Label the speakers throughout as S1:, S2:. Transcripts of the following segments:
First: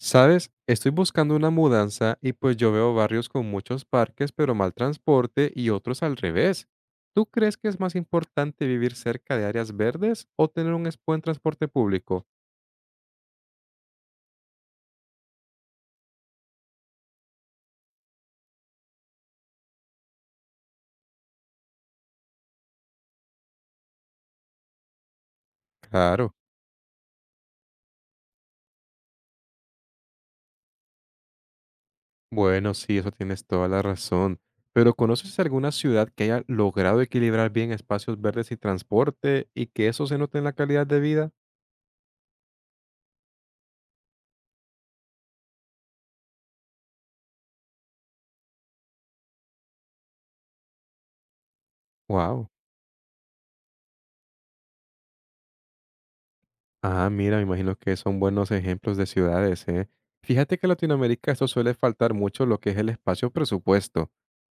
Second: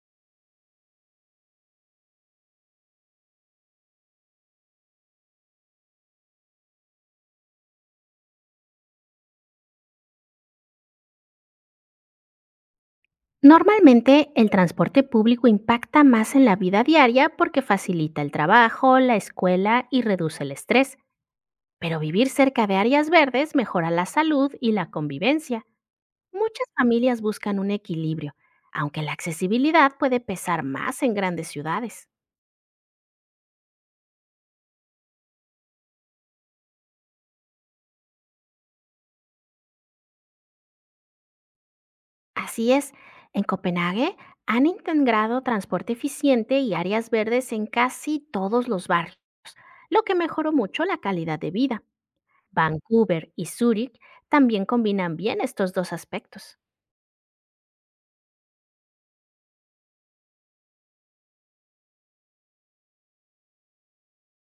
S1: Sabes, estoy buscando una mudanza y pues yo veo barrios con muchos parques pero mal transporte y otros al revés. ¿Tú crees que es más importante vivir cerca de áreas verdes o tener buen transporte público?
S2: Normalmente el transporte público impacta más en la vida diaria porque facilita el trabajo, la escuela y reduce el estrés, pero vivir cerca de áreas verdes mejora la salud y la convivencia.
S1: Claro,
S2: Muchas familias buscan un equilibrio, aunque la accesibilidad puede pesar más en grandes ciudades.
S1: bueno, sí, eso tienes toda la razón. Pero ¿conoces alguna ciudad que haya logrado equilibrar bien espacios verdes y transporte y que eso se note en la calidad de vida?
S2: Así es, en Copenhague han integrado transporte eficiente y áreas verdes en casi todos los barrios, lo que mejoró mucho la calidad de vida.
S1: Wow.
S2: Vancouver y Zúrich también combinan bien estos dos aspectos.
S1: Ah, mira, me imagino que son buenos ejemplos de ciudades, ¿eh? Fíjate que en Latinoamérica esto suele faltar mucho lo que es el espacio presupuesto.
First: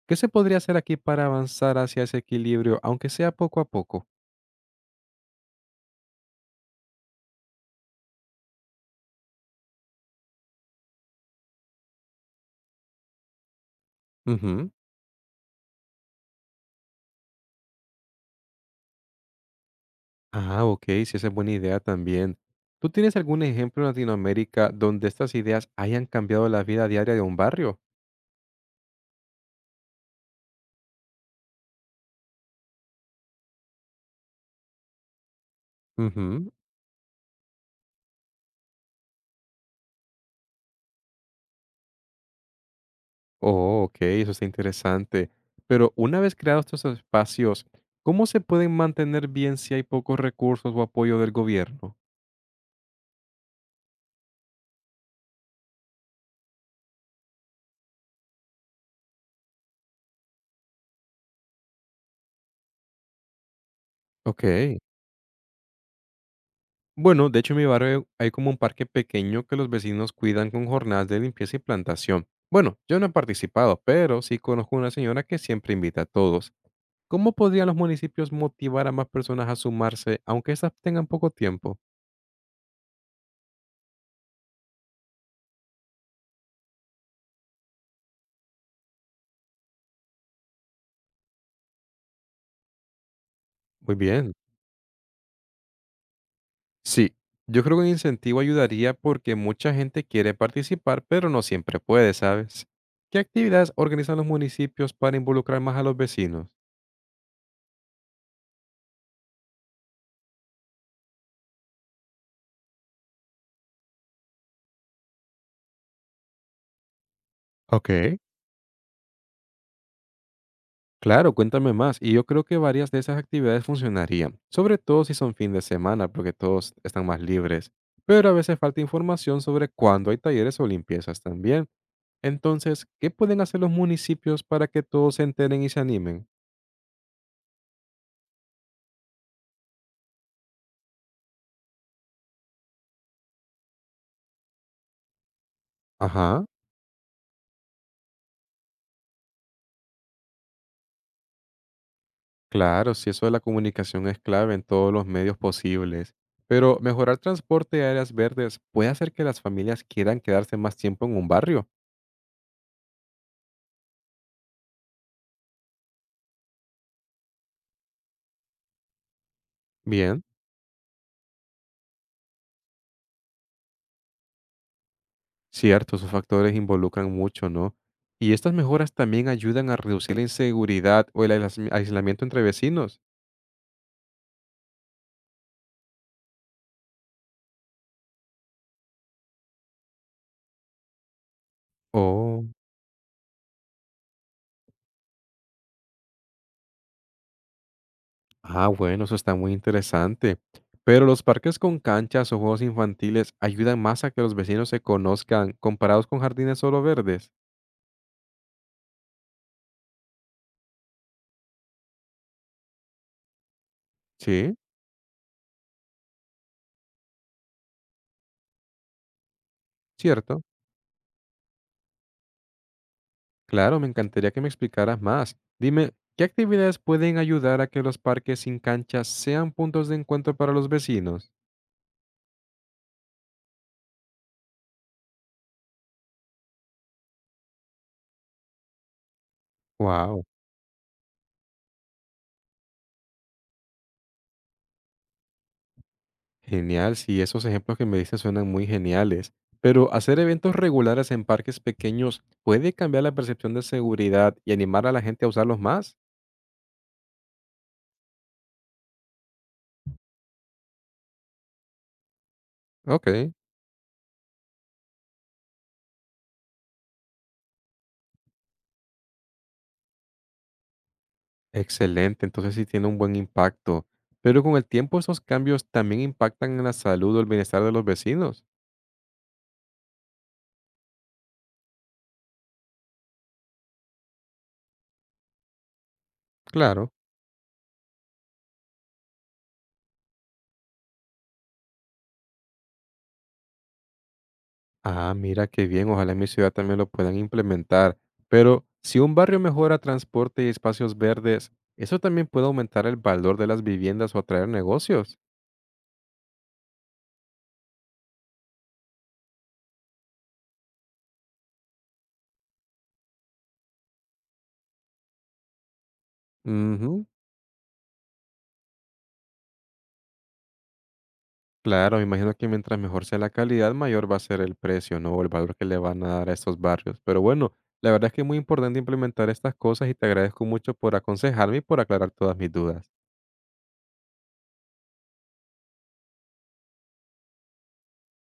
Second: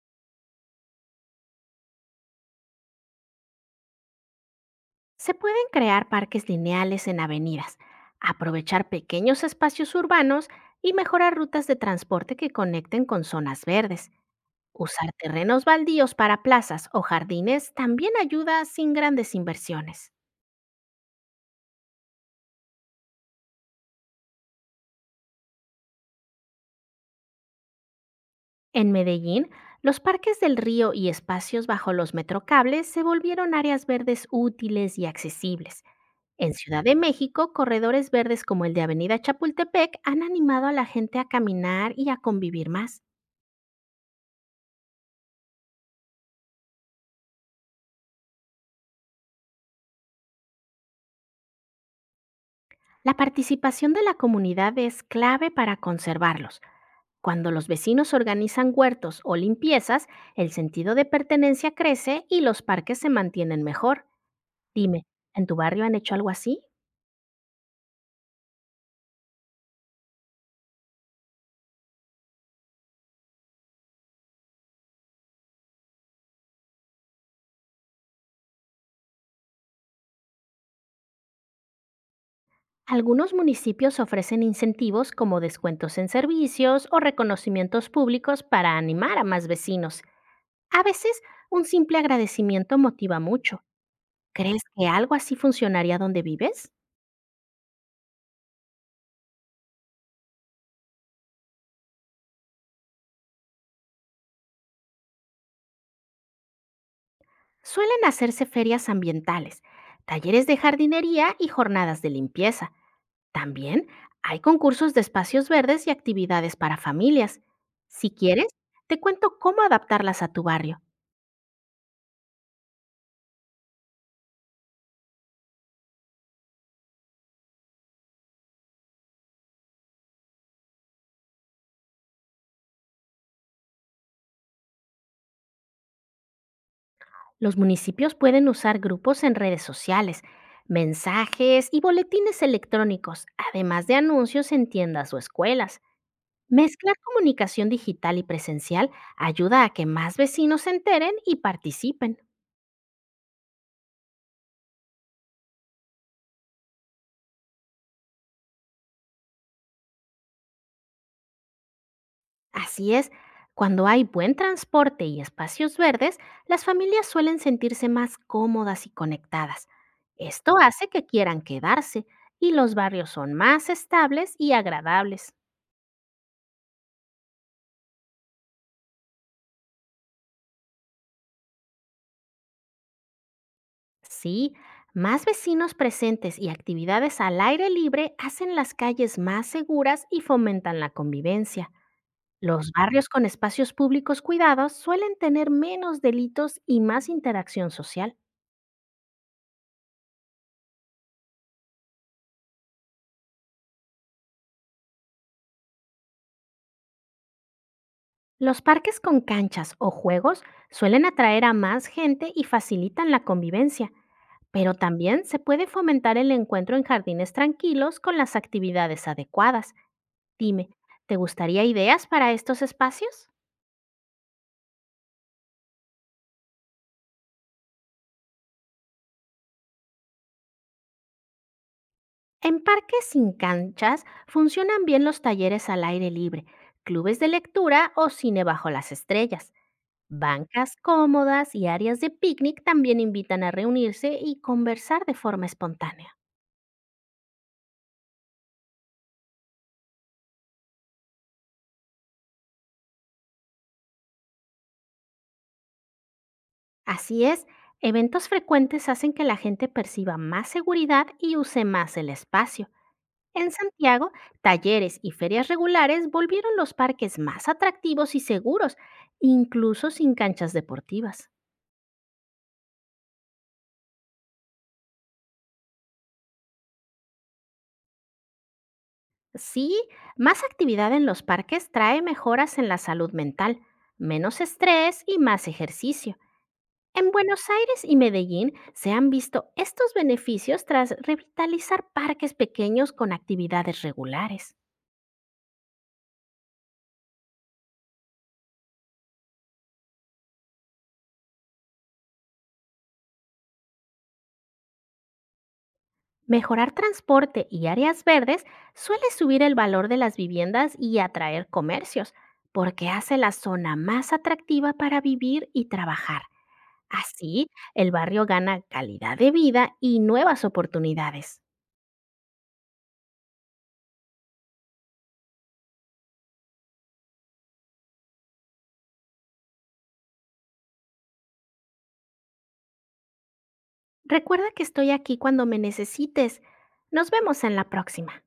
S1: ¿Qué se podría hacer aquí para avanzar hacia ese equilibrio, aunque sea poco a poco?
S2: Se pueden crear parques lineales en avenidas, aprovechar pequeños espacios urbanos y mejorar rutas de transporte que conecten con zonas verdes.
S1: Ujú.
S2: Usar terrenos baldíos para plazas o jardines también ayuda sin grandes inversiones.
S1: Ah, ok, sí, esa es buena idea también. ¿Tú tienes algún ejemplo en Latinoamérica donde estas ideas hayan cambiado la vida diaria de un barrio?
S2: En Medellín, los parques del río y espacios bajo los metrocables se volvieron áreas verdes útiles y accesibles.
S1: Ujú.
S2: En Ciudad de México, corredores verdes como el de Avenida Chapultepec han animado a la gente a caminar y a convivir más.
S1: Oh, ok, eso está interesante. Pero una vez creados estos espacios, ¿cómo se pueden mantener bien si hay pocos recursos o apoyo del gobierno?
S2: La participación de la comunidad es clave para conservarlos. Cuando los vecinos organizan huertos o limpiezas, el sentido de pertenencia crece y los parques se mantienen mejor.
S1: Ok.
S2: Dime, ¿en tu barrio han hecho algo así?
S1: Bueno, de hecho, en mi barrio hay como un parque pequeño que los vecinos cuidan con jornadas de limpieza y plantación. Bueno, yo no he participado, pero sí conozco una señora que siempre invita a todos. ¿Cómo podrían los municipios motivar a más personas a sumarse, aunque estas tengan poco tiempo?
S2: Algunos municipios ofrecen incentivos como descuentos en servicios o reconocimientos públicos para animar a más vecinos. A veces, un simple agradecimiento motiva mucho.
S1: Muy bien.
S2: ¿Crees que algo así funcionaría donde vives?
S1: Sí, yo creo que un incentivo ayudaría porque mucha gente quiere participar, pero no siempre puede, ¿sabes? ¿Qué actividades organizan los municipios para involucrar más a los vecinos?
S2: Suelen hacerse ferias ambientales, talleres de jardinería y jornadas de limpieza. También hay concursos de espacios verdes y actividades para familias.
S1: Ok.
S2: Si quieres, te cuento cómo adaptarlas a tu barrio.
S1: Claro, cuéntame más. Y yo creo que varias de esas actividades funcionarían, sobre todo si son fin de semana, porque todos están más libres. Pero a veces falta información sobre cuándo hay talleres o limpiezas también. Entonces, ¿qué pueden hacer los municipios para que todos se enteren y se animen?
S2: Los municipios pueden usar grupos en redes sociales, mensajes y boletines electrónicos, además de anuncios en tiendas o escuelas.
S1: Ajá,
S2: Mezclar comunicación digital y presencial ayuda a que más vecinos se enteren y participen.
S1: claro, si eso de la comunicación es clave en todos los medios posibles. Pero mejorar transporte y áreas verdes puede hacer que las familias quieran quedarse más tiempo en un barrio.
S2: Así es, cuando hay buen transporte y espacios verdes, las familias suelen sentirse más cómodas y conectadas.
S1: Bien.
S2: Esto hace que quieran quedarse y los barrios son más estables y agradables.
S1: Cierto, esos factores involucran mucho, ¿no? ¿Y estas mejoras también ayudan a reducir la inseguridad o el aislamiento entre vecinos?
S2: Sí, más vecinos presentes y actividades al aire libre hacen las calles más seguras y fomentan la convivencia.
S1: Oh,
S2: Los barrios con espacios públicos cuidados suelen tener menos delitos y más interacción social.
S1: ah, bueno, eso está muy interesante. Pero los parques con canchas o juegos infantiles ayudan más a que los vecinos se conozcan comparados con jardines solo verdes.
S2: Los parques con canchas o juegos suelen atraer a más gente y facilitan la convivencia,
S1: Sí,
S2: pero también se puede fomentar el encuentro en jardines tranquilos con las actividades adecuadas.
S1: cierto.
S2: Dime, ¿te gustaría ideas para estos espacios?
S1: Claro, me encantaría que me explicaras más. Dime, ¿qué actividades pueden ayudar a que los parques sin canchas sean puntos de encuentro para los vecinos?
S2: En parques sin canchas funcionan bien los talleres al aire libre, clubes de lectura o cine bajo las estrellas.
S1: Wow.
S2: Bancas cómodas y áreas de picnic también invitan a reunirse y conversar de forma espontánea.
S1: Genial, sí, esos ejemplos que me dices suenan muy geniales. Pero hacer eventos regulares en parques pequeños puede cambiar la percepción de seguridad y animar a la gente a usarlos más.
S2: Así es, eventos frecuentes hacen que la gente perciba más seguridad y use más el espacio.
S1: Ok,
S2: En Santiago, talleres y ferias regulares volvieron los parques más atractivos y seguros, incluso sin canchas deportivas.
S1: excelente, entonces sí tiene un buen impacto. Pero con el tiempo esos cambios también impactan en la salud o el bienestar de los vecinos.
S2: Sí, más actividad en los parques trae mejoras en la salud mental, menos estrés y más ejercicio.
S1: Claro.
S2: En Buenos Aires y Medellín se han visto estos beneficios tras revitalizar parques pequeños con actividades regulares.
S1: Ah, mira qué bien, ojalá en mi ciudad también lo puedan implementar. Pero si un barrio mejora transporte y espacios verdes, eso también puede aumentar el valor de las viviendas o atraer negocios.
S2: Mejorar transporte y áreas verdes suele subir el valor de las viviendas y atraer comercios, porque hace la zona más atractiva para vivir y trabajar.
S1: Ujú.
S2: Así, el barrio gana calidad de vida y nuevas oportunidades.
S1: Claro, me imagino que mientras mejor sea la calidad, mayor va a ser el precio, ¿no? O el valor que le van a dar a estos barrios. Pero bueno, la verdad es que es muy importante implementar estas cosas y te agradezco mucho por aconsejarme y por aclarar todas mis dudas.
S2: Recuerda que estoy aquí cuando me necesites. Nos vemos en la próxima.